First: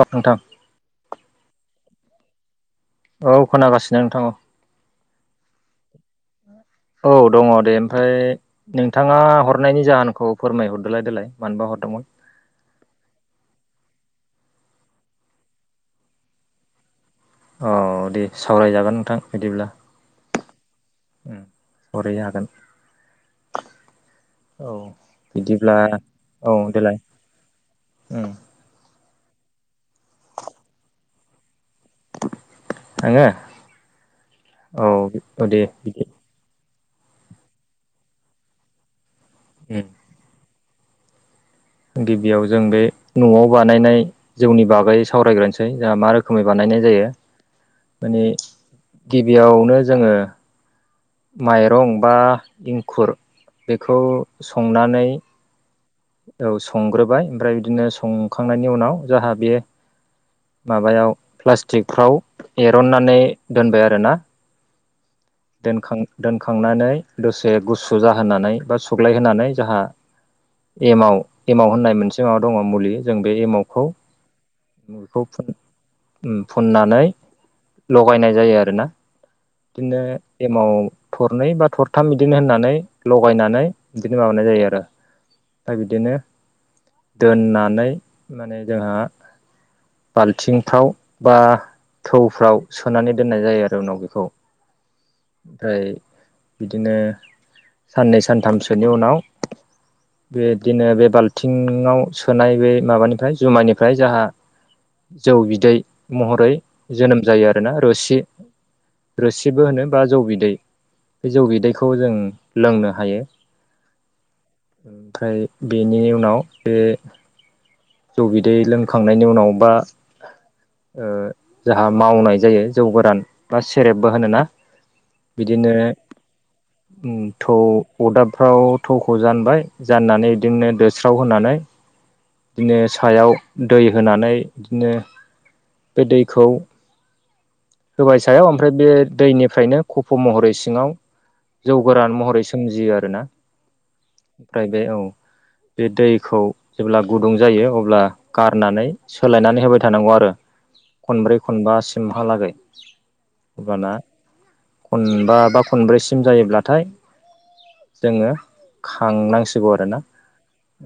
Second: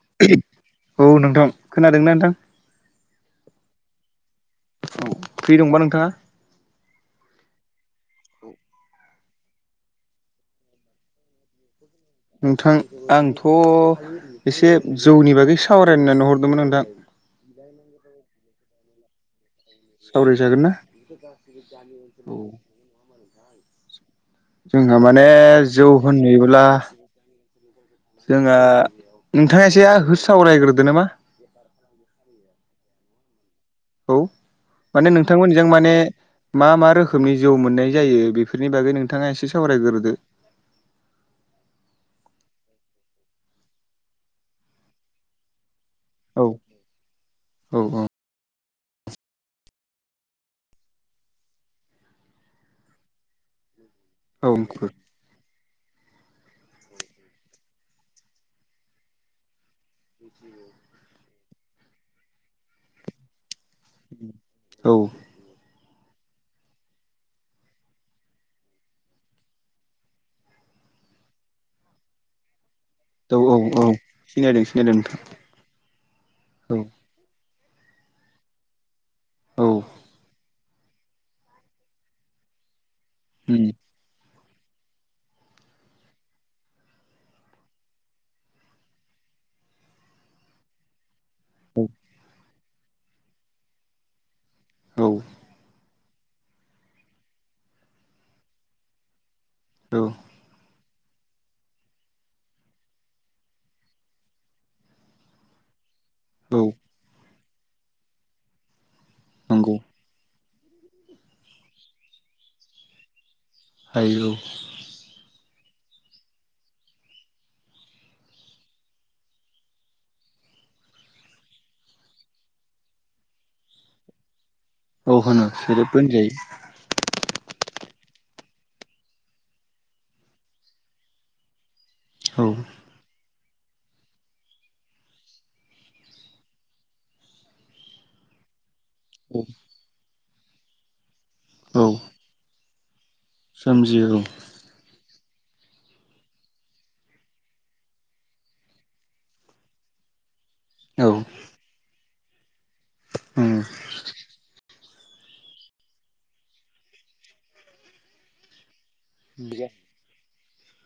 औ नोंथां औ नोंथां खोनादोंना नोंथां? औ खोनागासिनो नोंथां औ। औ फ्रि दंबा नोंथाङा? औ दङ दे ओमफाय नोंथाङा हरनायनि जाहोनखौ फोरमायहरदोलाय देलाय मानबा हरदोंमोन? नोंथां आंथ' एसे जौनि बागै सावरायनो होननानै हरदोंमोन नोंथां। औ दे सावरायजागोन नोंथां बिदिब्ला। सावराय जागोन ना उम सावरायनो [inaudible] औ। हागोन [unintelligible] जोंहा माने बिदिब्ला जौ औ होनैयोब्ला देलाय उम जोंहा नोंथाङा एसे हो सावरायग्रोदो नामा? [inaudible] आङो औ माने नोंथां औ दे मोननिजों माने बिदि मा मा रोखोमनि जौ मोननाय जायो बेफोरनि बागै‌ नोंथाङा एसे उम सावरायग्रोदो। गिबियाव जों बे न'आव बानायनाय जौनि बागै सावरायग्रोनोसै जाहा मा रोख औ खोमै बानायनाय जायो औ माने गिबियावनो जोङो माइरं बा इंखुर बेखौ औ संनानै औ संग्रोबाय ओमफ्राय बिदिनो संखांनायनि उनाव जाहा बे माबायाव प्लास्टिकफ्राव एर'ननानै दोनबाय आरोना। औ दोनखां दोनखांनानै दसे गुसु जाहोनानै बा सुग्लायहोनानै जाहा एमाव एमाव होननाय मोनसे माबा दङ मुलि। जों बे औ औ औ एमावखौ सिनायदों सिनायदों [inaudible] खौ नोंथां फुन उम फुननानै लगायनाय जायो आरोना औ दिनो एमाव थरनै बा थरथाम बिदिनो होननानै लगायनानै उम बिदिनो माबानाय जायो आरो फ्राय बिदिनो दोननानै माने जोंहा बाल्थिंफ्राव बा थौफ्राव सोनानै दोननाय जायो आरो उनाव बेखौ। औ ओइ बिदिनो साननै सानथामसोनि उनाव औ बेब्दिनो बे बाल्थिंआव सोनाय बे माबानिफ्राय जुमायनिफ्राय जाहा जौ बिदै महरै औ जोनोम जायो आरोना रसि रोसिबो नंगौ होनो। बा जौ बिदै बे जौ बिदैखौ जों लोंनो हायो। हायु फ्राय बेनि उनाव बे जौ बिदै लोंखांनायनि उनाव बा ओ जाहा मावनाय जायो जौ गोरान बा सेरेबबो होनोना। औ होनो बिदिनो सेरेबबो होनजायो ओम थौ अरदाबफ्राव थौखौ जानबाय जाननानै बिदिनो दोस्राव होनानै औ बिदिनो सायाव दै होनानै बिदिनो बे दैखौ होबाय सायाव ओमफ्राय बे दैनिफ्रायनो खफ' महरै सिङाव जौ औ गोरान महरै सोमजियो आरोना। सोमजियो औ ओमफ्राय बे औ बे दैखौ जेब्ला गुदुं जायो अब्ला गारनानै सोलायनानै होबाय थानांगौ आरो। औ खनब्रै खनबासिमहालागै उम औ होबाना खनबा बा खनब्रैसिम जायोब्लाथाय जोङो खांनांसिगौ आरो ना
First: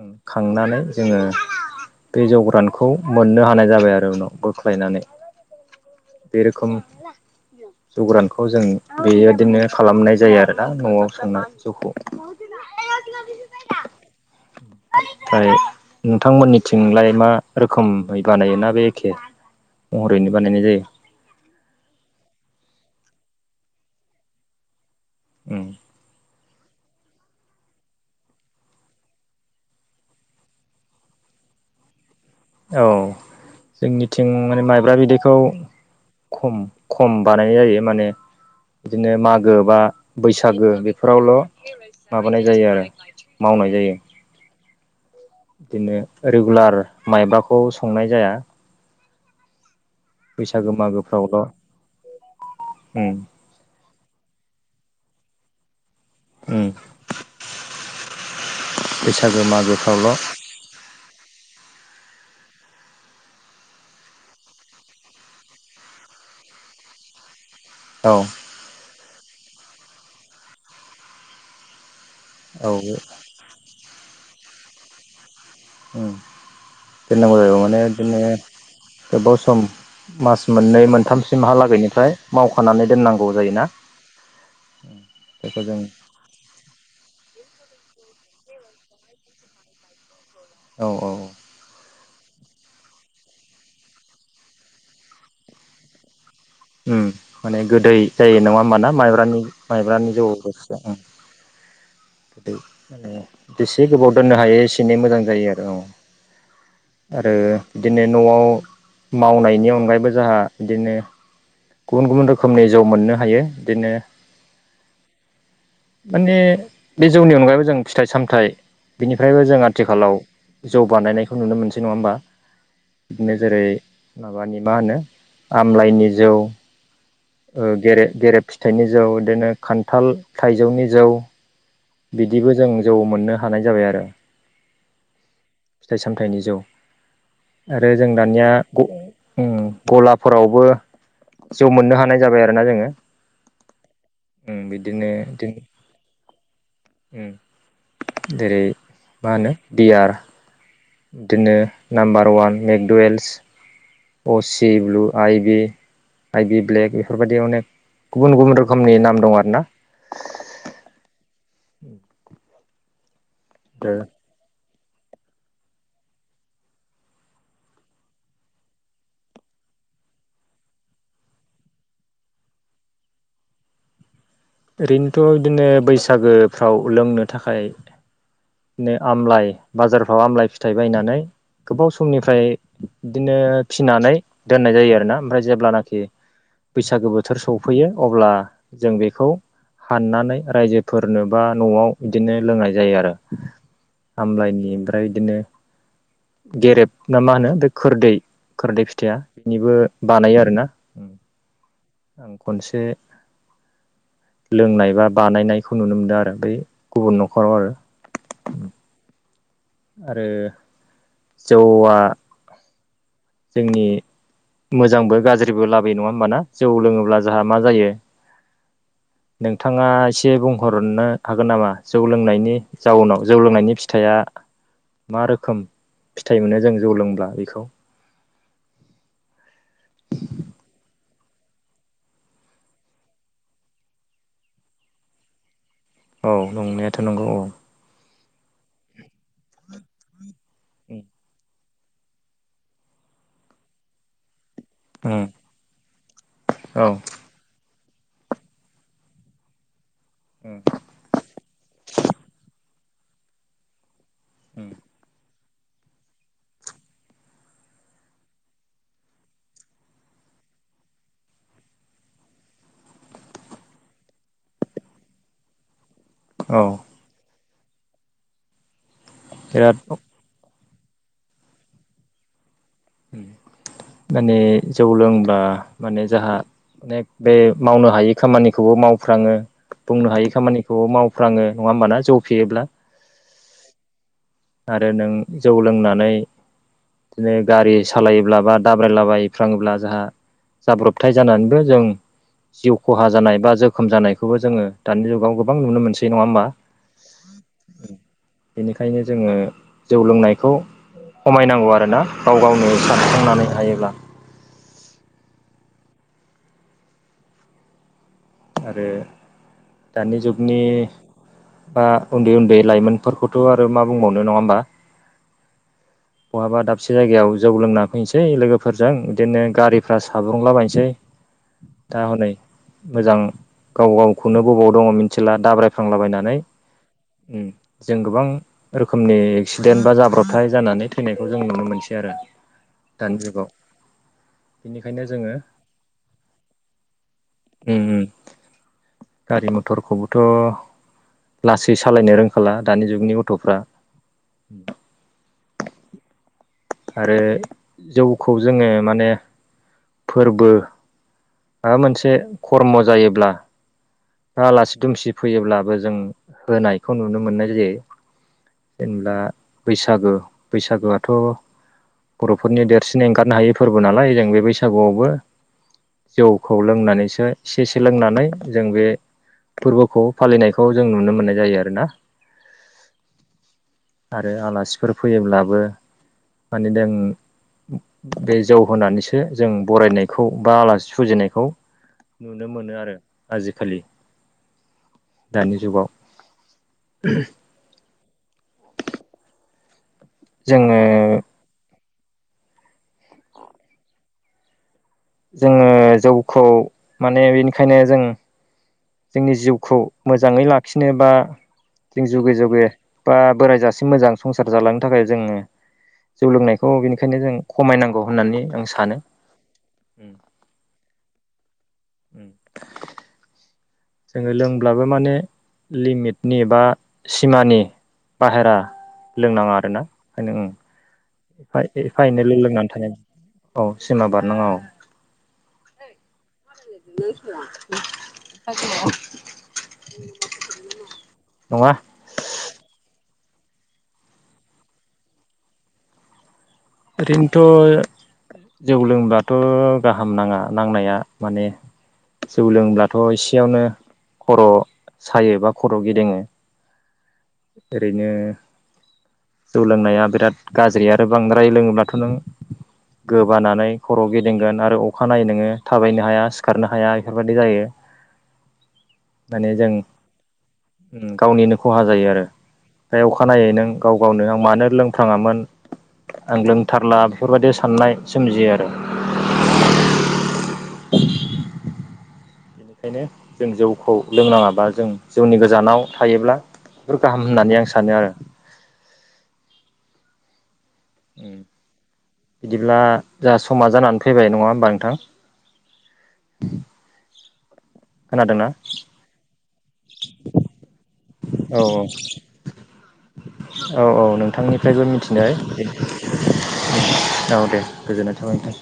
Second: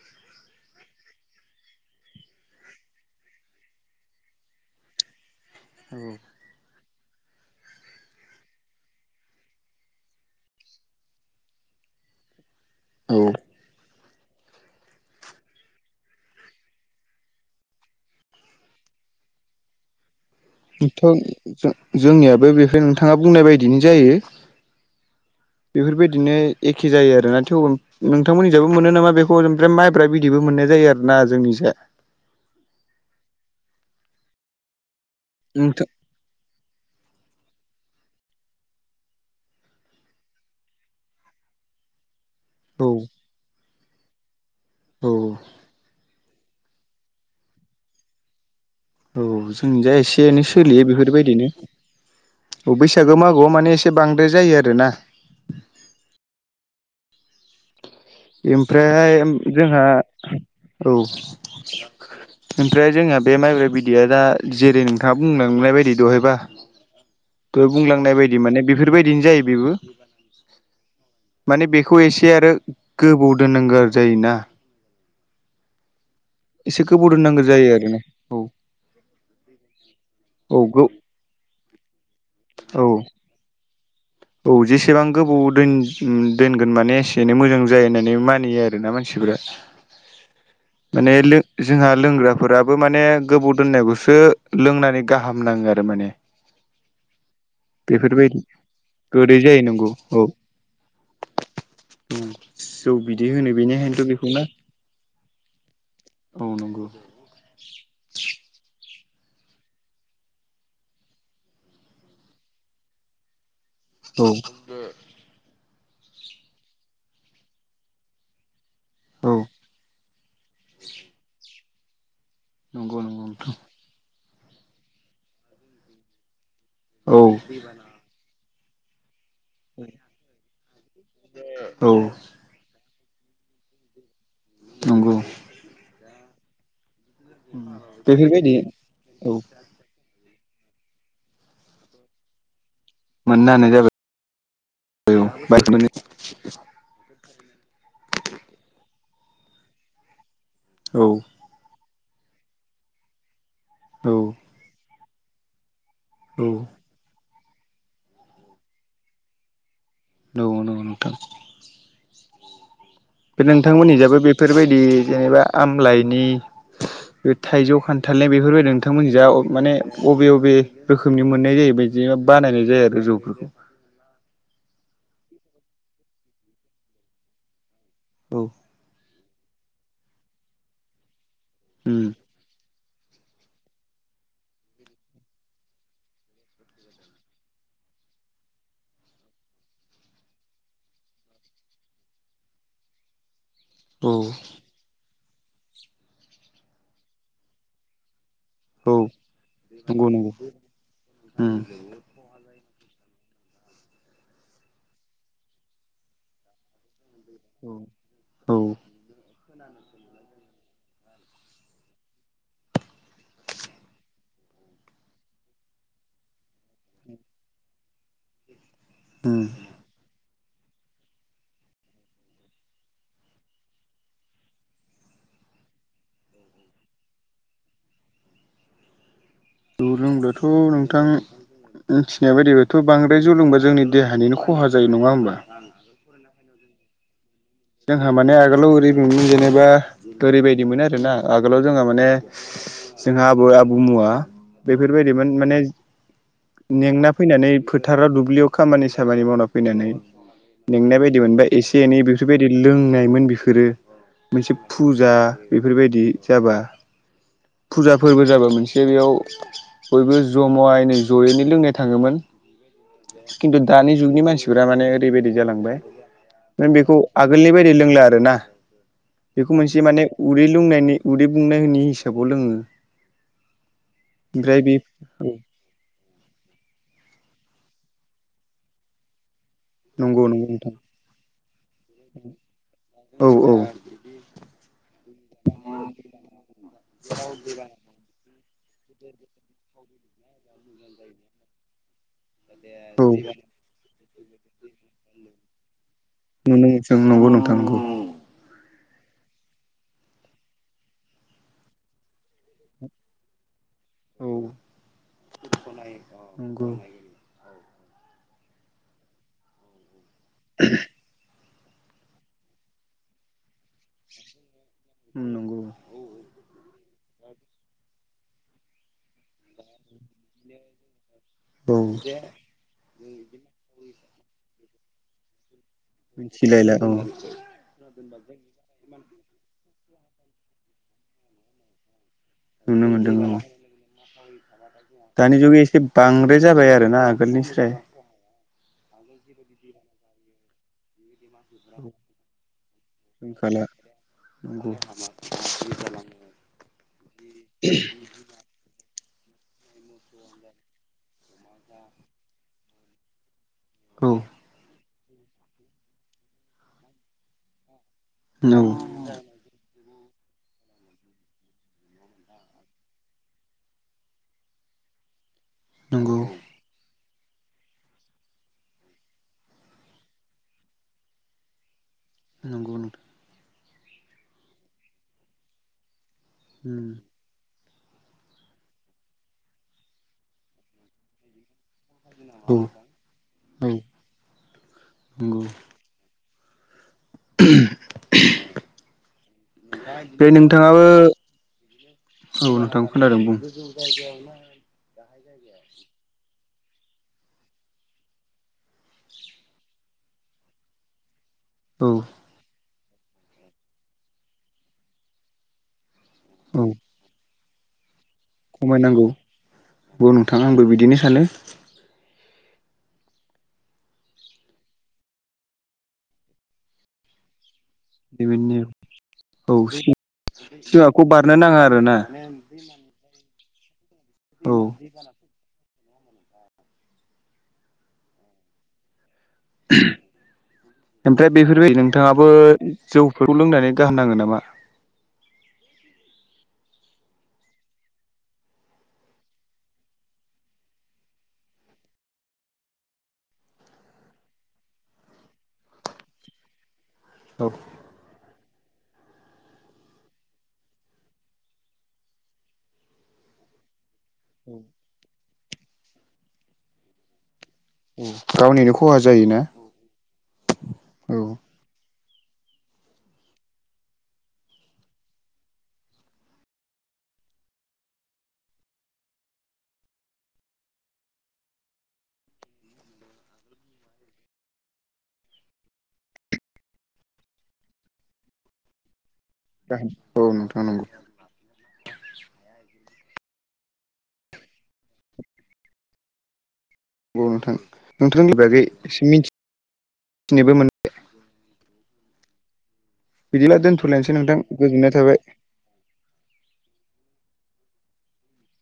ओम खांनानै जोङो बे जौ गोरानखौ मोननो हानाय जाबाय आरो उनाव बोख्लायनानै। औ खोम जौ गोरानखौ जों बेबायदिनो खालामनाय जायो आरोना न'आव संना जौखौ। औ ओमफ्राय नोंथांमोननिथिंलाय मा रोखोमै बानायो ना बे एखे महरैनो बानायनाय जायो। थ' जोंनियाबो बेखै नोंथाङा बुंनाय बायदिनो जायो। उम बेफोरबायदिनो एखे जायो आरोना थेव नोंथांमोननि जाबो मोनो नामा बेखौ ओमफ्राय माइब्रा बिदिबो मोननाय जायो आरो ना जोंनि जाय। औ जोंनिथिं माने माइब्रा बिदैखौ नोंथां खम खम बानायनाय जायो माने बिदिनो मागो बा बैसागो बेफोरावल' माबानाय जायो औ आरो मावनाय जायो औ बिदिनो रेगुलार माइब्राखौ संनाय जाया। औ जों जाय एसे एनै बैसागो सोलियो बेफोरबायदिनो मागोफ्रावल' औ उम बैसागो मागोआव माने एसे बांद्राय जायो आरो ना। ओम ओमफ्रायहाय जोंहा औ ओमफ्राय जोंहा बे माइब्र बिदैया दा जेरै नोंथाङा बुंलांनाय बायदि दहायबा दहाय औ बुंलांनाय बायदि माने बेफोरबायदिनो जायो बेबो। माने बेखौ एसे आरो औ गोबौ दोननांगौ जायोना। ओम एसे गोबाव दोननांगौ जायो माने आरोना बिदिनो औ गोबाव सम मास औ मोननै गो मोनथामसिमहालागैनिफ्राय औ मावखानानै दोननांगौ गोबाव जायोना। औ जेसेबां गोबाव बेखौ दोन जों ओम दोनगोन माने एसे एनै मोजां जायो होननानै मानियो आरोना मानसिफोरा। औ औ माने लों जोंहा लोंग्राफोराबो माने गोबाव दोननायखौसो लोंनानै गाहाम नाङो आरो माने। उम माने गोदै बेफोरबायदि जायो नङा होमबाना गोदै माइब्रानि जायो नंगौ माइब्रानि औ जौ रोसिया ओम गोदै जौ माने बिदै होनो जेसे बेनिखायनोथ' गोबाव दोननो बेखौना हायो एसेनो मोजां जायो आरो औ औ नंगौ आरो बिदिनो न'आव मावनायनि अनगायैबो जोंहा बिदिनो गुबुन गुबुन रोखोमनि जौ मोननो हायो बिदिनो औ माने बे जौनि अनगायैबो जों फिथाइ सामथाइ बिनिफ्रायबो जों आथिखालाव जौ बानायनायखौ नुनो मोनसै नङा होमबा नंगौ नंगौ बिदिनो नोंथां जेरै माबानि मा होनो आमलाइनि जौ औ ओ गेरे-गेरेब फिथाइनि जौ इदिनो खान्थाल थाइजौनि जौ औ बिदिबो जों जौ मोननो हानाय जाबाय आरो। नंगौ फिथाइ सामथायाइनि जौ आरो जों दानिया बेफोरबायदि औ गलाफोरावबो। जौ मोननो हानाय जाबाय आरो ना जोङो। मोननो होनानाय जाबाय उम बिदिनो बिदिनो [unintelligible] [unintelligible] जेरै मा होनो बियार, औ बिदिनो नाम्बार वान मेकडुवेल्स औ सिब्लु आइ बि आइ औ बि ब्लेक बेफोरबायदि अनेक गुबुन गुबुन रोखोमनि नाम दं आरो ना। औ नंगौ नोंथां। नोंथांमोननि जाबो बेफोरबायदि जेनेबा आमलाइनि, बे थाइजौ खान्थालनि बेफोरबायदि नोंथांमोनिजा माने अबे बबे रोखोमनि मोननाय जायो। बिदिनो बानायनाय जायो आरो जौफोरखौ ओरैनोथ' बिदिनो बैसागोफ्राव लोंनो थाखाय। औ। बिदिनो आमलाइ बाजारफ्राव आमलाइ फिथाइ बायनानै गोबाव उम समनिफ्राय बिदिनो फिनानै दोननाय जायो आरोना ओमफ्राय जेब्लानाखि, बैसागो बोथोर सफैयो अब्ला जों बेखौ। हाननानै रायजोफोरनो बा न'आव बिदिनो लोंनाय जायो आरो। औ हामलायनि ओमफ्राय बिदिनो गेरेब ना मा होनो बे खोरदै [unintelligible] औ फिथाइया बेनिबो नंगौ नंगौ बानायो आरोना। उम आं खनसे लोंनाय बा बानायनायखौ नुनो मोनदों आरो बै गुबुन न'खराव औ आरो औ। आरो। जौआ। जोंनि। मोजांबो गाज्रिबो लाबोयो नङा होमबाना जौ लोङोब्ला जोंहा मा जायो। उम नोंथाङा एसे बुंहरनो हागोन नामा जौ लोंनायनि जाउनाव जौ लोंनायनि फिथाइया मा रोखोम फिथाइ मोनो जों जौ लोंब्ला बेखौ लोंब्लाथ' नोंथां मिथिनाय बायदिब्लाथ' बांद्राय जौलोंबा जोंनि देहानिनो खहा जायो। नङा होमबा [unintelligible] औ नंनायाथ' नंगौ औ। जोंहा माने आगोलाव ओरै जेनेबा ओरैबायदि मोन आरोना आगोलाव जोंहा माने जोंहा आबै आबौ मोना उम बेफोरबायदिमोन माने औ मेंना फैनानै फोथाराव दुब्लियाव खामानि सामानि मावना फैनानै उम। मेंनाय बायदि मोनबा ऐसे एनै बेफोरबायदि लोंनायमोन बिफोरो मोनसे फुजा बेफोरबायदि जाबा फुजा फोरबो जाबा मोनसे बेयाव बयबो ज'मायै जयैनो लोंनाय थाङोमोन खिन्थु दानि जुगनि मानसिफोरा माने ओरैबायदि जालांबाय। औ बेखौ आगोलनि बायदि लोंला आरो ना बेखौ मोनसे माने बिराद उदै बुंनायनि हिसाबै हिसाबाव लोङो माने ओमफ्राय बे जौ औ लोंब्ला माने जाहा अनेक बे मावनो हायि खामानिखौबो मावफ्राङो बुंनो नंगौ हायि नंगौ नोंथां खामानिखौ मावफ्राङो नङा होमबाना जौ फेयोब्ला। औ औ। आरो नों जौ लोंनानै बिदिनो गारि। सालायोब्ला बा दाब्रायलाबायफ्राङोब्ला जोंहा जाब्रबथाय जानानैबो जों जिउ खहा जानाय बा जोखोम जानायखौबो जोङो दानि जुगाव गोबां नुनो मोनसै नङा होमबा [unintelligible] नंगौ नोंथां नंगौ बेनिखायनो जोङो जौ लोंनायखौ खमायनांगौ आरोना, गाव गावनो सानस्रांनानै हायोब्ला औ [unintelligible] आरो दानि जुगनि बा उन्दै उन्दै लाइमोनफोरखौथ' आरो मा बुंबावनो नङा होमबा उम नंगौ बहाबा दाबसे जायगायाव जौ लोंना फैनोसै लोगोफोरजों बिदिनो गारि फ्रा साब्रुंलाबायायनोसै औ दा हनै मोजां गाव गावखौनो बबाव दङ मिथिला दाब्राय फ्रांलाबायनानै मिथिलायला औ जों गोबां रोखोमनि एक्सिडेन्ट बा जाब्रबथाय जानानै थैनायखौ जों नुनो मोनसै आरो नुनो मोनदों दानि औ जुगाव बेनिखायनो जोङो दानि जुगै एसे बांद्राय जाबाय आरो ना आगोलनिख्रुय उम उम गारि मथरखौबोथ' लासै सालायनो रोंखाला दानि जुगनि गथ'फ्रा रोंखाला [unintelligible] आरो जौखौ जोङो माने फोरबो माबा मोनसे खर्म जायोब्ला औ आलासि दुमसि फैयोब्लाबो जों होनायखौ नुनो मोननाय जायो नं जेनेबा बैसागो बैसागोआथ' बर'फोरनि देरसिन एंगारनो हायै फोरबो नालाय जों बे बैसागुआवबो जौखौ लोंनानैसो एसेसे लोंनानै जों बे फोरबोखौ फालिनायखौ जों नुनो मोननाय जायो आरो ना नंगौ नोंथां आरो आलासिफोर फैयोब्लाबो माने लों बे जौ होनानैसो जों बरायनायखौ बा आलासि फुजिनायखौ नुनो औ मोनो आरो आजिखालि। नंगौ दानि जुगाव [unintelligible] [unintelligible] बे नोंथाङाबो जोङो औ नोंथांखौ खोनदों बुं। जोङो जौखौ माने बेनिखायनो जों जोंनि जिउखौ मोजाङै लाखिनो बा औ जों जुगे जुगे बा बोराय जासिम मोजां संसार जालांनो थाखाय जोङो जौ औ लोंनायखौ बेनिखायनो जों खमायनांगौ होननानै आं सानो खमायनांगौ औ नोंथां आंबो बिदिनो सानो [inaudible] जोङो लोंब्लाबो माने लिमिटनि बा सिमानि बाहेरा बेबायदिनो लोंनाङा आरोना ओंखायनो [unintelligible] बार एफा एफा एनैल' लोंनानै थानाय औ सिमा बारनाङा औ [unintelligible] [unintelligible] ओमफ्राय नङा बेफोरबायदि नोंथाङाबो जौफोरखौ लोंनानै गाहाम नांगोन नामा ओरैनोथ' जौ लोंब्लाथ' गाहाम नाङा नांनाया माने जौ लोंब्लाथ' एसेयावनो खर' सायो बा खर' गिदिङो औ ओरैनो जौ लोंनाया बिराद गाज्रि आरो बांद्राय लोङोब्लाथ' नों गोबानानै खर' गिदिंगोन आरो अखानायनायै नोङो थाबायनो हाया सिखारनो हाया बेफोरबायदि जायो गावनिनो खहा जायोना माने जों औ गावनिनो खहा जायो आरो ओम अखानायै नों गाव गावनो आं मानो लोंफ्राङामोन आं लोंथारला बेफोरबायदि साननाय सोमजियो आरो [inaudible] बेनिखायनो जों जौखौ लोंनाङाबा जों जौनि गोजानाव थायोब्ला बेफोर गाहाम होननानै आं सानो आरो औ नोंथां नंगौ बिदिब्ला जाहा समा जानानै फैबाय नङा होमबा नोंथां औ नोंथां नोंथांनि खोनादोंना बागैबो मिथिनोबो मोन औ औ बिदिब्ला औ औ दोनथ'लायनोसै नोंथां नोंथांनिफ्रायबो गोजोननाय थाबाय मिथिनो हायो औ दे गोजोननाय थाबाय